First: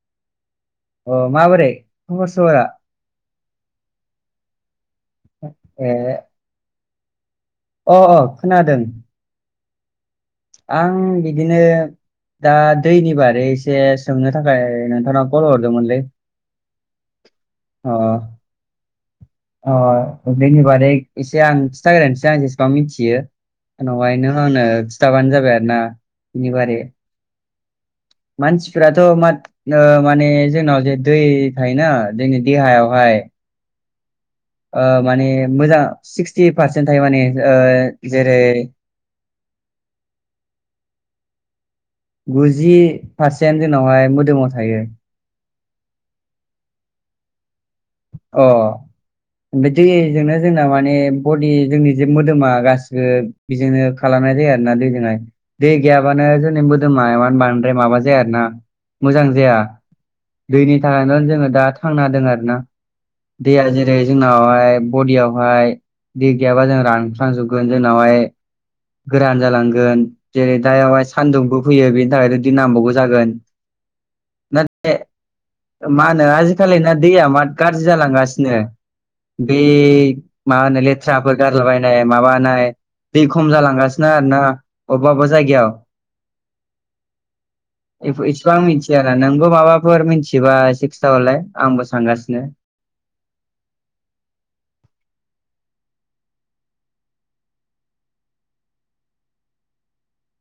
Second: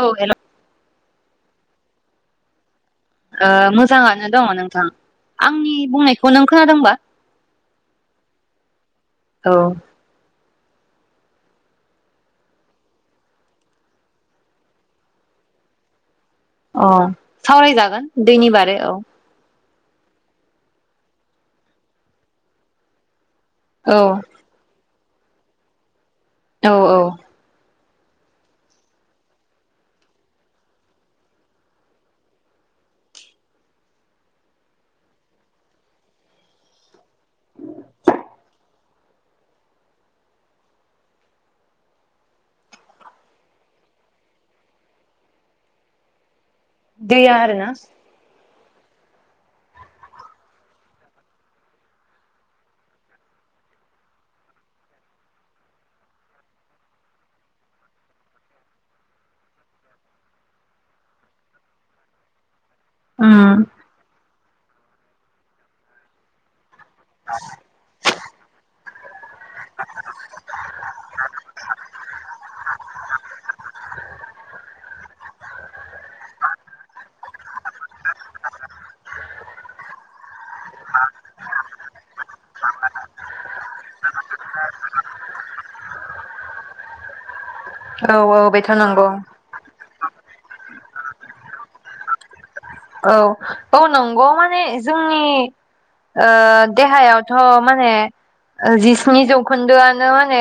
औ हेलौ अ माबोरै खबर सबरा? ओ मोजाङानो दङ नोंथां आंनि ए बुंनायखौ नों खोनादोंबा? अ अ खोनादों। औ आं बिदिनो दा दैनि बारै एसे सोंनो थाखाय नोंथांनाव कल हरदोंमोनलै। औ अ सावरायजागोन दैनि बारै औ अ बेनि बारै एसे आं खिन्थाग्रोसै आं जेसेबां मिथियो। औ उनावहायनो आंनो खिन्थाबानो जाबाय आरो ना बिनि औ बारै औ [inaudible] मानसिफ्राथ' मा माने जोंनाव जे दै थायोना जोंनि देहायावहाय माने मोजां सिक्सटि पारसेन्ट थायो माने जेरै [inaudible] गुजि पारसेन्ट जोंनावहाय मोदोमाव थायो दैया आरो ना अ ओमफ्राय दैजोंनो जोंना माने बडि जोंनि जे मोदोमा गासिबो बेजोंनो खालाम नाय ज आरो ना दैजोंहाय दै गैयाबानो जोंनिमोदोमा बांद्राय माबा जाया आरो ना मोजां जाया दैनि थाखायनो जोङो दा थांना हो द आरोना उम दैया जेरै जोंना जोंनावहाय बडियावहाय दै गैयाबा जों रानख्लांजोबगोन जोंनावहाय गोरान जालांगोन जेरै दा बेवहाय सानदुंबो फैयो बेनि थाखाय बिदि नांबावगौ जागोन ना मानो आजि खालि ना दैया मा गाज्रि जालांगासिनो बे मा होन लेथ्राफोर गारलाबायनाय माबानाय दै खम जालांगासिनो आरो ना अबेबा अबेबा जायगायाव औ औ इसेबां बेथ' नंगौ मिथियाना नोंगौ माबाफोर मिथि बिबा सिक्सथावलाय आंबो सानगासिनो औ औ नंगौ माने जोंनि देहायावथ' माने जिस्नि जौखोन्दोआनो माने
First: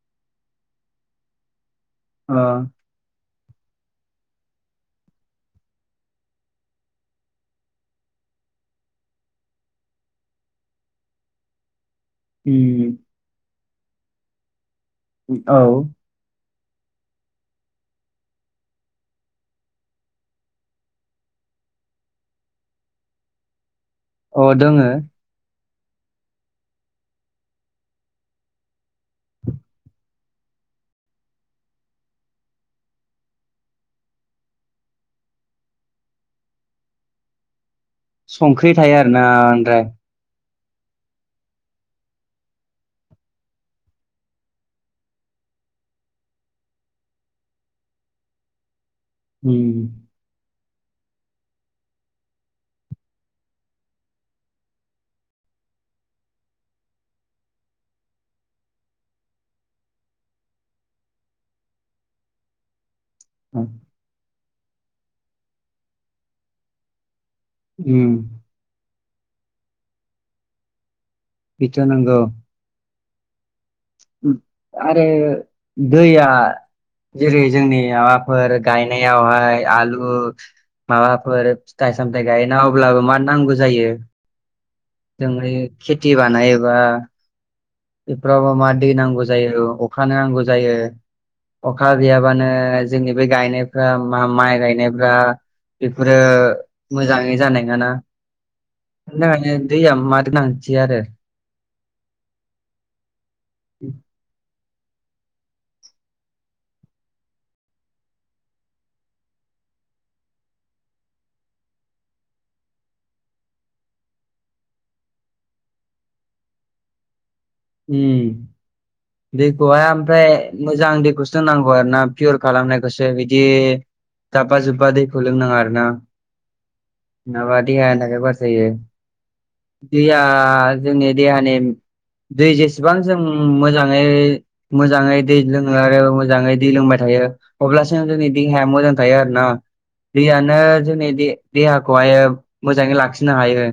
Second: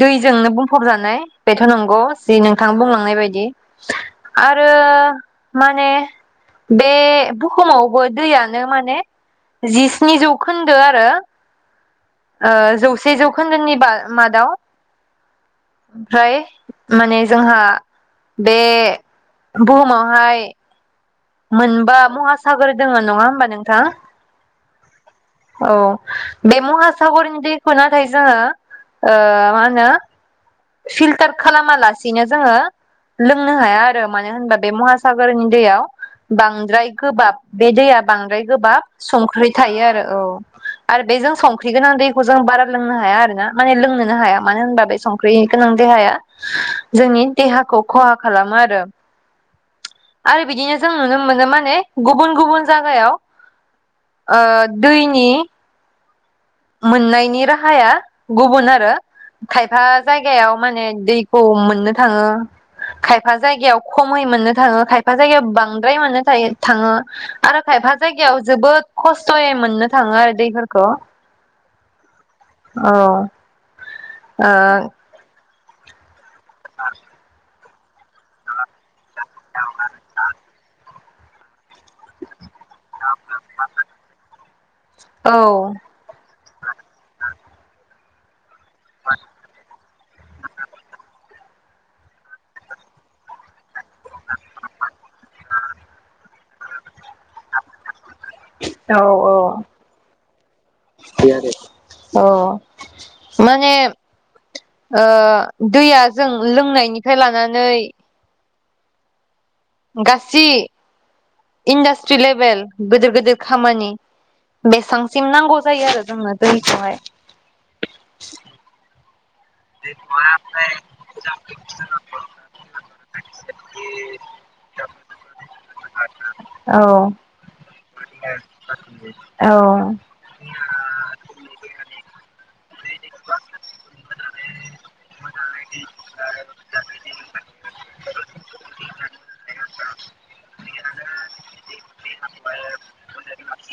दैजोंनो बुंफबजानाय बे नंगौ जि अ नोंथां बुंलांनाय बायदि आरो माने बे बुहुमावबो दैयानो माने जिस्नि जौखोन्दो आरो उम जौसे जौखोन्दोनि बा मादाव औ ओमफ्राय माने जोंहा बे बुहुमावहाय मोनबा महासागर दोङ नङा होमबा नोंथाङा अ दङो औ बे महासागरनि दैखौ नाथाय जोङो ओ मा होनो फिल्टार खालाम मलासिनो जोङो लोंनो हाया आरो मानो होनबा बे महासागरनि दैयाव बांद्राय गोबाब बे दैया बांद्राय संख्रि गोबाब थायो आरोना संख्रि थायो ओमफ्राय आरो औ आरो बे जों संख्रि गोनां दैखौ जों बारा लोंनो हाया आरो ना माने लोंनोनो हाया मानो होनबा बे स ओंख्रि गोनां देहाया जोंनि देहाखौ खहा खालामो आरो उम आरो बिदिनो जों नुनो मोनो माने गुबुन गुबुन जायगायाव ओ दैनि मोननायनि राहाया गुबुन आरो खायफा जायगायाव माने दैखौ मोननो थाङो। खायफा जायगायाव खमै मोननो थाङो खायफा जायगायाव बांद्राय मोननो थायो थाङो। आरो खायफा उम जायगायाव जोबोद खस्थ'यै मोननो थाङो आरो दैफोरखौ। बिथ नांगौ औ आरो दैया जेरै जोंनि माबाफोर गायनायावहाय आलु माबाफोर फिथाइ सामथाय गाय अब्लाबो मा नांगौ जायो जों ओ ऐ खेथि बानायोबा इफ्राबो मार दै नांगौ जायो। अखानो नांगौ जायो अखा गैयाबानो जोंनि बे गायनाय ओ मा माइ माइ गाय [unintelligible] बिदि आरो अ माने ओ दैया गासै इन्डास्ट्रि लेभेल गिदिर गिदिर खामानि बेसेबांसिम नांगौ जायो आरो जोंनो दैखौहाय। ओम दैखौहाय ओमफ्राय मोजां दैखौसो नांगौ आरो ना पियर खालामनायखौसो बिदि जाब्बा जुब्बा दैखौ लोंनाङा आरो ना। औ माबा देहानि थाखाय बार जायो औ दैया जोंनि देहानि दै जेसेबां जों मोजाङै मोजाङै दै लोङो आरो मोजाङै दै लोंबाय थायो अब्लासो जोंनि देहाया मोजां थायो आरो ना दैयानो जोंनि दे देहाखौहाय मोजाङै लाखिनो हायो।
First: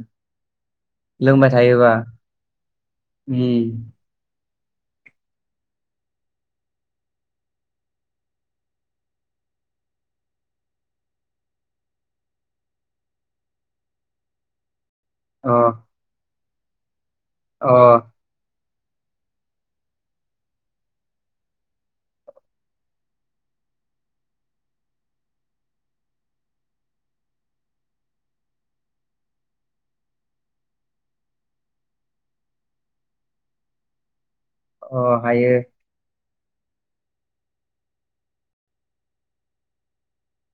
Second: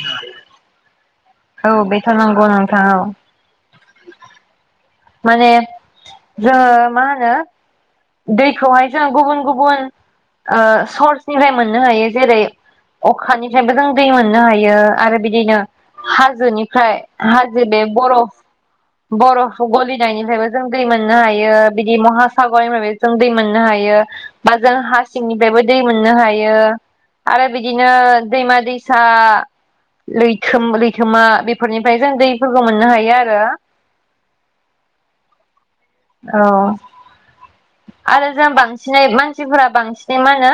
औ बेथ'नंगौानोंथां ओम माने जोङो मा होनो दैखौहाय जों गुबुन गुबुन ओ सर्सनिफ्राय मोननो हायो जेरै अखानिफ्रायबो जों दै मोननो हायो। आरो अ बिदिनो हाजोनिफ्राय हाजो बे अ बरफ बरफ गलिनायनिफ्रायबो जों दै मोननो हायो बिदि महासागरनिफ्राय जों दै मोननो हायो बा जों हासिंनिफ्रायबो दै मोननो हायो। आरो बिदिनो दैमा दैसा लैथो लैथोमा बेफोरनिफ्राय जों दैफोरखौ मोननो हायो आरो अ हायो। औ आरो जों बांसिनै मानसिफोरा बांसिनै मा होनो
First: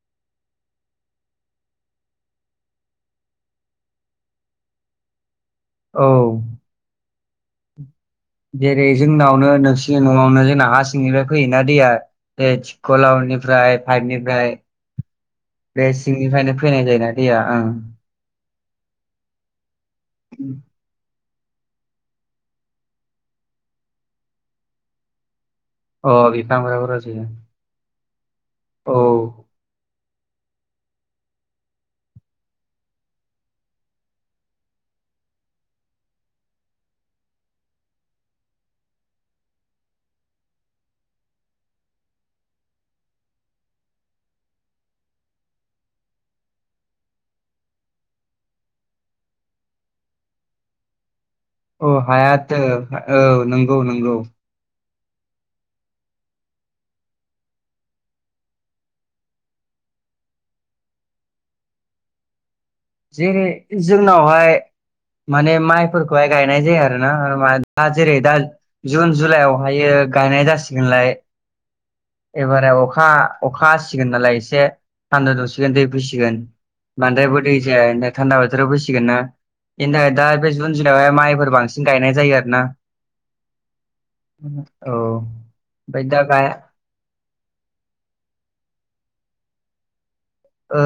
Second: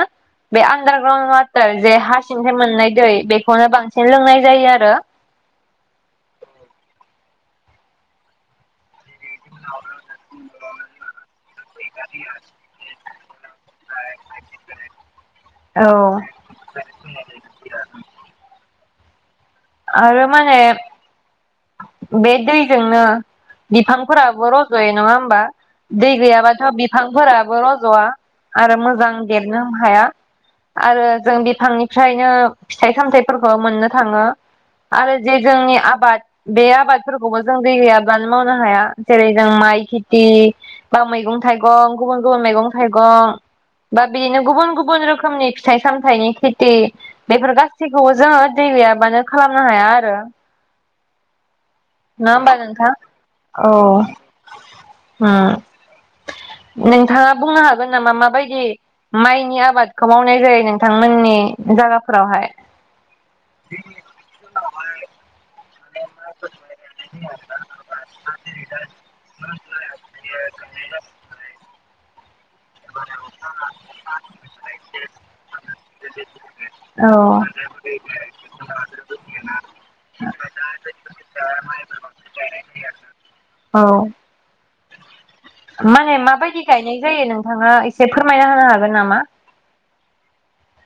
बे आन्दारग्राउन्ड वाटार जे हा सिंथाय मोननाय दै बेखौनो बांसिन लोंनाय जायो आरो। औ जेरै जोंनावनो नोंसिनि न'आवनो जोंना हा सिंनिफ्राय फैयोना दैया थि [unintelligible] फ्राय पाइपनिफ्राय बे सिंनिफ्रायनो फैनाय जायोना दैया ओं। आरो माने बे दैजोंनो बिफांफोराबो रज'यो नङा होमबा? दै अ गैयाबाथ' बिफांफोराबो रज'यो बिफांफोराबो रजया आरो मोजां औ देरनो हाया। आरो जों बिफांनिफ्रायनो फिथाइ सामथायाइफोरखौ मोननो थाङो। [inaudible] आरो जे जोंनि आबाद बे आबादफोरखौबो जों दै गैयाब्लानो मावनो हाया जेरै जों माइ खेथि बा मैगं थाइगं गुबुन गुबुन मैगं थाइगं बा बिदिनो गुबुन गुबुन रोखोमनि फिथाइ सामथाइनि खेथि बेफोर गासैखौबो जोङो दै गैयाबानो खालामनो हाया आरो अ नङा हायाथ होमबा नोंथां औ नंगौ नंगौ होम [unintelligible] नोंथाङा बुंनो हागोन नामा माबायदि माइनि आबादखौ मावनाय जायो नोंथांमोननि जायगाफोरावहाय जेरै जोंनावहाय माने माइ फोरखौहाय गायनाय जाया आरोना दा जेरै दा जुन जुलाइयावहायो गायनाय जासिगोन [unintelligible] एबारे अखा अखा हासिगोन नालाय एसे थान्दा दौसिगोन दै फैसिगोन औ बांद्रायबो दै जाया थान्दा बाथोराव फैसिगोन ना [inaudible] बेनि थाखाय दा बे जुन जुलायावहाय माइफोर बांसिन गायनाय जायो आरो ना औ औ ओमफ्राय माने दा गाय माबायदि गायनाय जायो नोंथां नोङो एसे फोरमायना होनो हागोन नामा? ओ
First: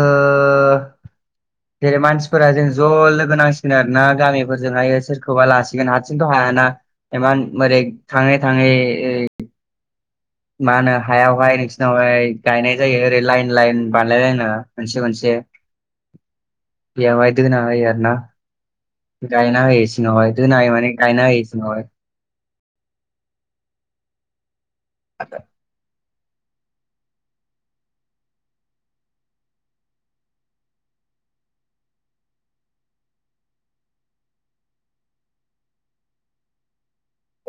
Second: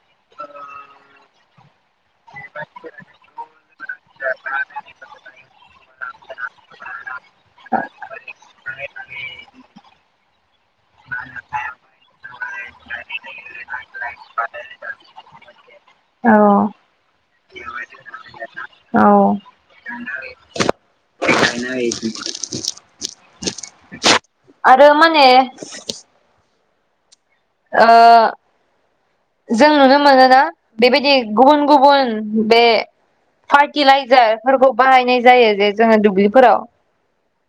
जेरै मानसिफोरा जों ज' लोगो नांसिगोन आरो ना गामिफोरजोंहाय सोरखौबा लासिगोन हारसिं हाया ना इमान [inaudible] थाङै थाङै [inaudible] मा होनो हायावहाय नोंसिनावहाय गायनाय जायो ओरै लाइन लाइन बानायलायलायनो मोनसे मोनसे औ बेयावहाय दोना होयो आरो ना औ गायना होयो सिङावहाय दोना होयो माने गायना होयो [inaudible] ओय [inaudible] आरो माने ओ जों नुनो मोनोना बेबायदि गुबुन गुबुन बे पार्टीलाइजारफोरखौ बाहायनाय जायो जे जोङो दुब्लिफोराव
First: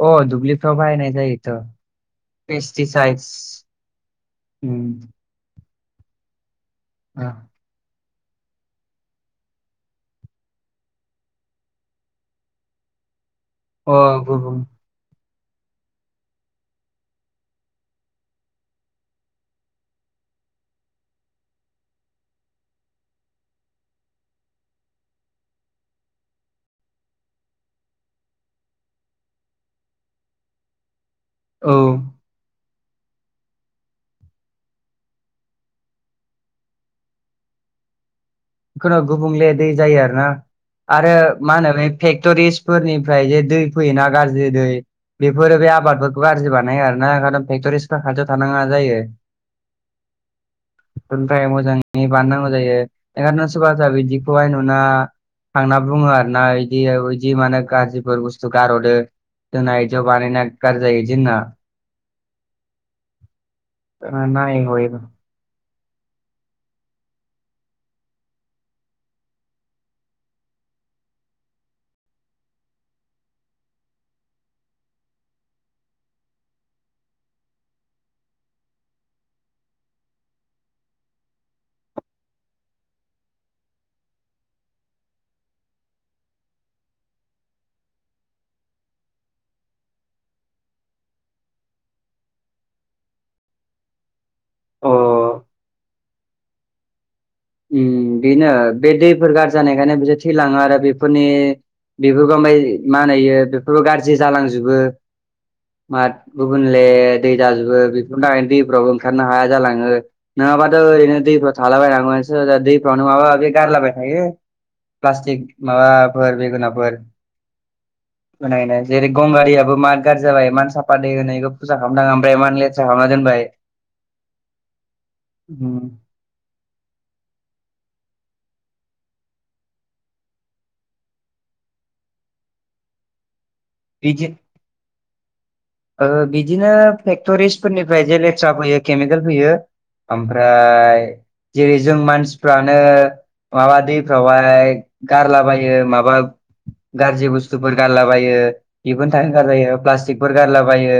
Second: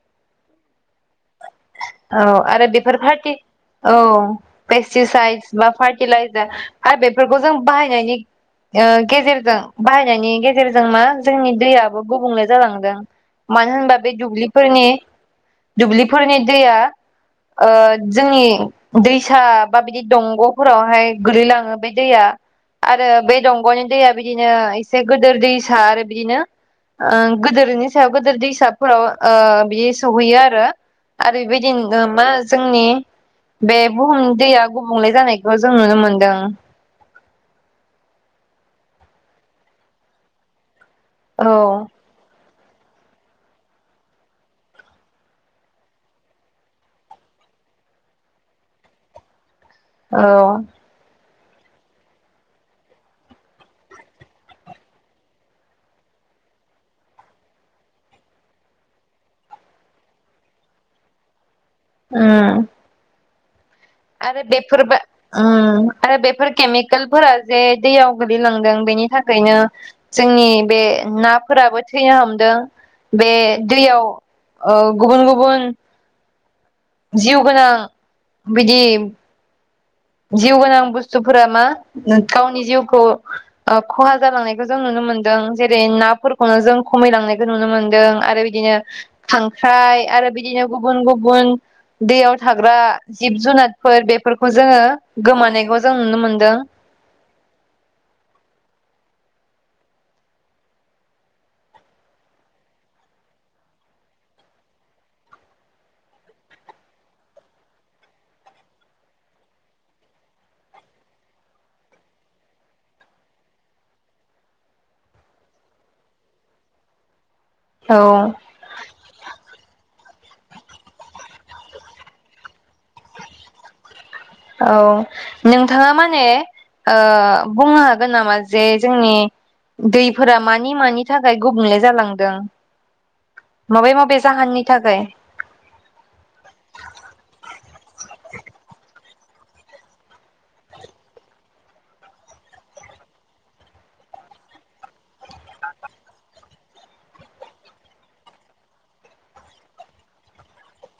अ दुब्लिफ्राव बाहायनाय जायोथ' औ आरो बेफोर पेस्टिसाइदस फार्टी औ पेस्टिसाइदस बा फार्टीलाइजार आरो बेफोरखौ जों बाहायनायनि ओ गेजेरजों बाहायनायनि गेजेरजों मा जोंनि दैयाबो गुबुंले जालाङोदा मानो होनबा अ बे गुबुन दुब्लिफोरनि दुब्लिफोरनि दैया ओ जोंनि दैसा बा बिदि दंग'फोरावहाय गोलैलाङो बे दैया आरो बे दंग'नि दैया बिदिनो एसे गिदिर दैसा आरो बिदिनो ओ गोदोरनि सायाव गोदोर दैसाफोराव ओ बियो सहैयो आरो आरो औ बेबायदिनो मा जोंनि बे बुहुमनि दैया गुबुंले जानायखौ जों नुनो मोनदों। खुनु गुबुंले दै जायो आरो ना आरो औ मा होनो बे फेक्टरिस फोरनिफ्राय जे दै फैयोना गाज्रि दै बेफोरो बे आबादफोरखौ गाज्रि बानायो आरोना ए फेक्ट'रिसफ्रा खाथियाव थानाङा जायो औ बेनिफ्राय मोजाङै बाननांगौ जायो ओंखायनोथ' सोरबा सा बिदिखौहाय नुना थांना बुङो आरोना इदि इदि मानो गाज्रिफोर बुस्थु गारहदो दोना ज' बानायनानै गारजायो आदि होनना [inaudible] उम आरो नायै हयै बेफोरबो उम आरो बेफोर केमिकेलफोरा जे दैयाव गोल्लैलांदों बेनि थाखायनो जोंनि बे नाफोराबो थैनो हमदों बे दैयाव ओ गुबुन गुबुन जिउ गोनां बिदि जिउ गोनां बुस्थुफोरा मा गावनि जिउखौ खहा जालांनायखौ जों नुनो मो मोनदों जेरै नाफोरखौनो जों खमायलांनायखौ नुनो मोनदों आरो बिदिनो खांख्राइ आरो बिदिनो गुबुन गुबुन दैयाव थाग्रा जिब जुनारफोर बेफोरखौ जोङो अ गोमानायखौ जों नुनो मोनदों ओ बेनो बे दैफोर गाज्रि जानायखायनो बिसोर थैलाङो आरो बेफोरनि बेफोरखौ ओमफ्राय मा होनो इयो बेफोरबो गाज्रि जालांजोबो मा गुबुनले दै जाजोबो बेफोरनि थाखाय दैफोरावबो ओंखारनो हाया जालाङो नङाबाथ' ओरैनो दैफोराव थालाबायनांगोमोन दैफोरावनो माबा माबि गारलाबाय थायो प्लास्टिक माबाफोर बेगोनाफोर औ होनायनो जेरै गंगारियाबो मार गाज्रि जाबाय एमान साफा दै होनो खौ फुजा खालामनाङा ओमफ्राय इमान लेथ्रा खालामना दोनबाय औ उम, नोंथाङा माने ओ बुंनो हागोन नामा जे जोंनि दैफोरा मानि मानि थाखाय गुबुंले जालांदों माबे माबे बिदि जाहोननि थाखाय ओ बिदिनो फेक्टरिसफोरनिफ्राय जेलेथ्रा फैयो केमिकेल फैयो ओमफ्राय जेरै जों मानसिफ्रानो माबा दैफ्रावहाय गारलाबायो माबा गाज्रि बुस्थुफोर गारलाबायो बेफोरनो थाखाय गाज्रि जायो प्लास्टिकफोर गारलाबायो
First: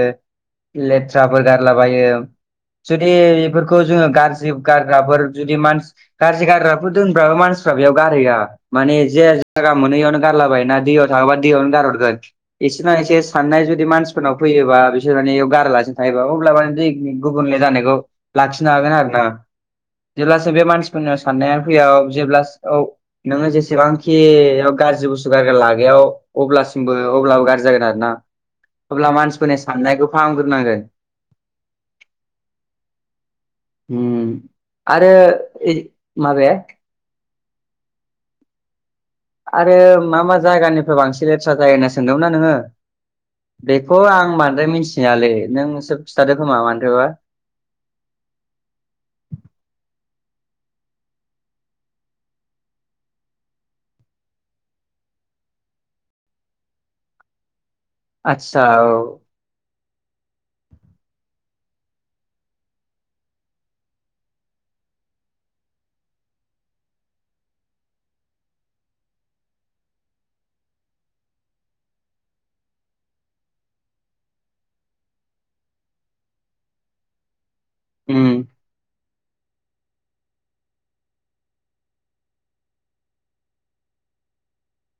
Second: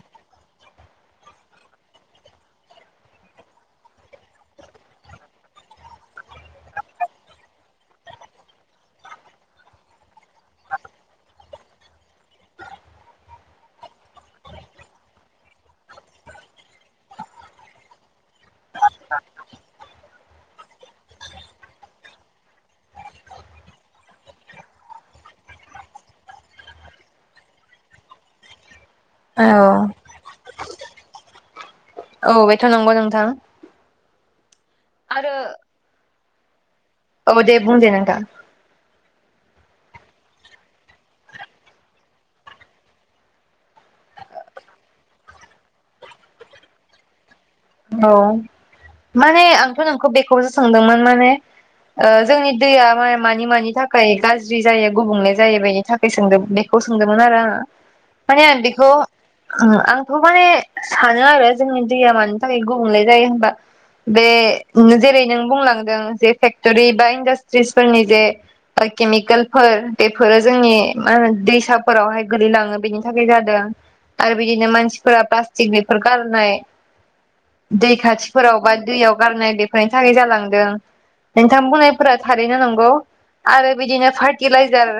लेथ्राफोर गारलाबायो जुदि बेफोरखौ जोङो गाज्रि गारग्राफोर जुदि मानसि गाज्रि गारग्राफोर दोनब्लाबो मानसि फ्रा बेयाव गारहैया माने जे जायगा मोनो इयावनो गारलाबाय ना दैयाव थाङोबा दैयावनो गारहरगोन एसेना एसे साननाय जुदि मानसि नाव फैयोबा बिसोर मानेयाव गारालासिनो थायोबा अब्ला माने दै गुबुनले जानायखौ लाखिनो हागोन आरो ना जेब्लासो बे मानसिफोरनि साननाया फैया जेब्ला औ नोङो जेसेबांखि गाज्रि बुस्थु गारग्रा लागायाव अब्लासिमबो अब्लाबो गाज्रि जागोन आरो ना अब्ला औ मानसिफोरनि साननायखौ फाहामग्रोनांगोन औ बेथ' नंगौ नोंथां उम आरो माबाया औ दे बुं दे नोंथां आरो मा मा जायगानिफ्राय बांसिन लेथ्रा जायो होनना सोंदोंमोन ना नोङो बेखौ आं बद्राय मिथिनायालै नोंसोर खिथादो खोमा बांद्रायबा औ माने आंथ' नोंखौ बेखौसो सोंदोंमोन माने जोंनि दैया मानि मानि थाखाय गाज्रि जायो गुबुंले जायो बेनि थाखाय सोंदों बेखौ सोंदोंमोन आरो आंहा माने आं आदसा बेखौ औ आंथ' माने सानो आरो जोंनि दैया मानो थाखाय गुबुंले जायो होनबा बे नोङो जेरै नों बुंलांदों जे फेक्ट'रि बा इन्डास्ट्रिसफोरनि जे केमिकेलफोर बेफोरो जोंनि मा होनो दैसाफोरावहाय गोलैलाङो बेनि थाखाय जादों आरो बिदिनो मानसिफोरा प्लास्टिक बेफोर गारनाय दै उम खाथिफोराव बा दैयाव गारनाय बेफोरनि थाखाय जालांदों नोंथां बुंनायफोरा थारैनो नंगौ आरो बिदिनो फार्टिलाइजार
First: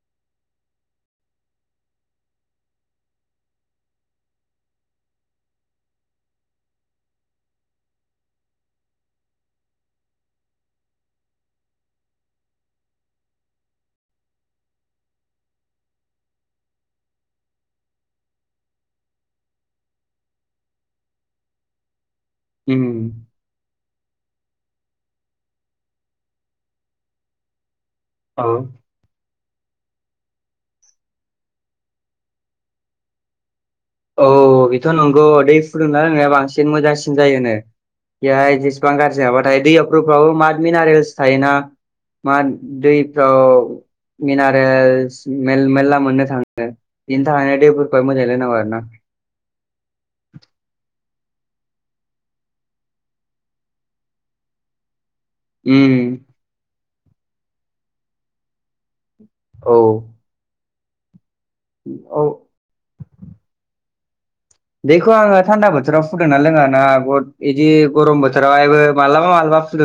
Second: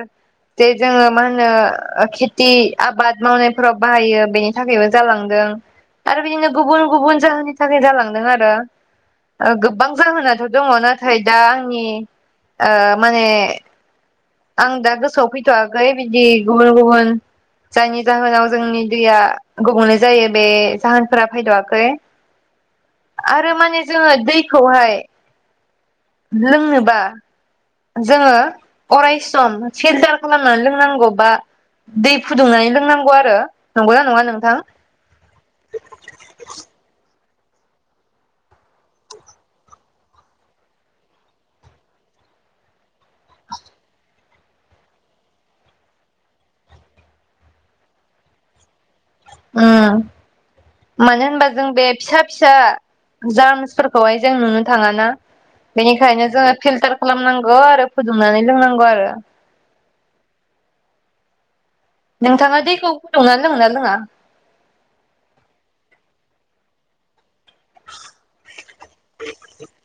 जे जोङो मा होनो खेथि आबाद मावनायफोराव बाहायो बेनि थाखायबो जालांदों आरो बिदिनो गुबुन गुबुन जाहोननि थाखाय जालांदों आरो गोबां जाहोनाथ' दङ नाथाय दा आंनि ओ माने आं दा गोसोआव फैथ'वाखै बिदि गुबुन गुबुन जायनि जाहोनाव जोंनि दैया गुबुंलै जायो बे जाहोनफोरा फैथ'आखै उम आरो माने जोङो दैखौहाय लोंनोबा जोङो औ अराय सम फिलटार खालामनानै लोंनांगौ बा दै फुदुंनानै लोंनांगौ आरो नंगौना नङा औ नोंथां औ बेथ' नंगौ दै फुदुंना लोंनाया बांसिन मोजांसिन जायो होनो बेहाय जेसेबां गाज्रि माबाथायायो दैयाव गोबां माथ मिनारेल्स थायो ना मा दैफ्राव मिनारेल मेरला मोननो थाङो बिनि थाखायनो दैफोरखौ मोजाङै लोंनांगौ आरो ना उ माने मानो होनबा जों बे फिसा फिसा जार्मसफोरखौहाय जों नुनो थाङा ना उम बेनिखायनो जोङो फिलटार खालामनांगौ आरो फुदुंनानै लोंनांगौ आरो औ औ नोंथाङा दैखौ फुदुंना लोंना लोङा बेखौ आङो थान्दा बोथोराव फुदुुंना लोङा ना बहुत बेदि गरम बोथोरावायबो माब्लाबा माब्लाबा फुदुंना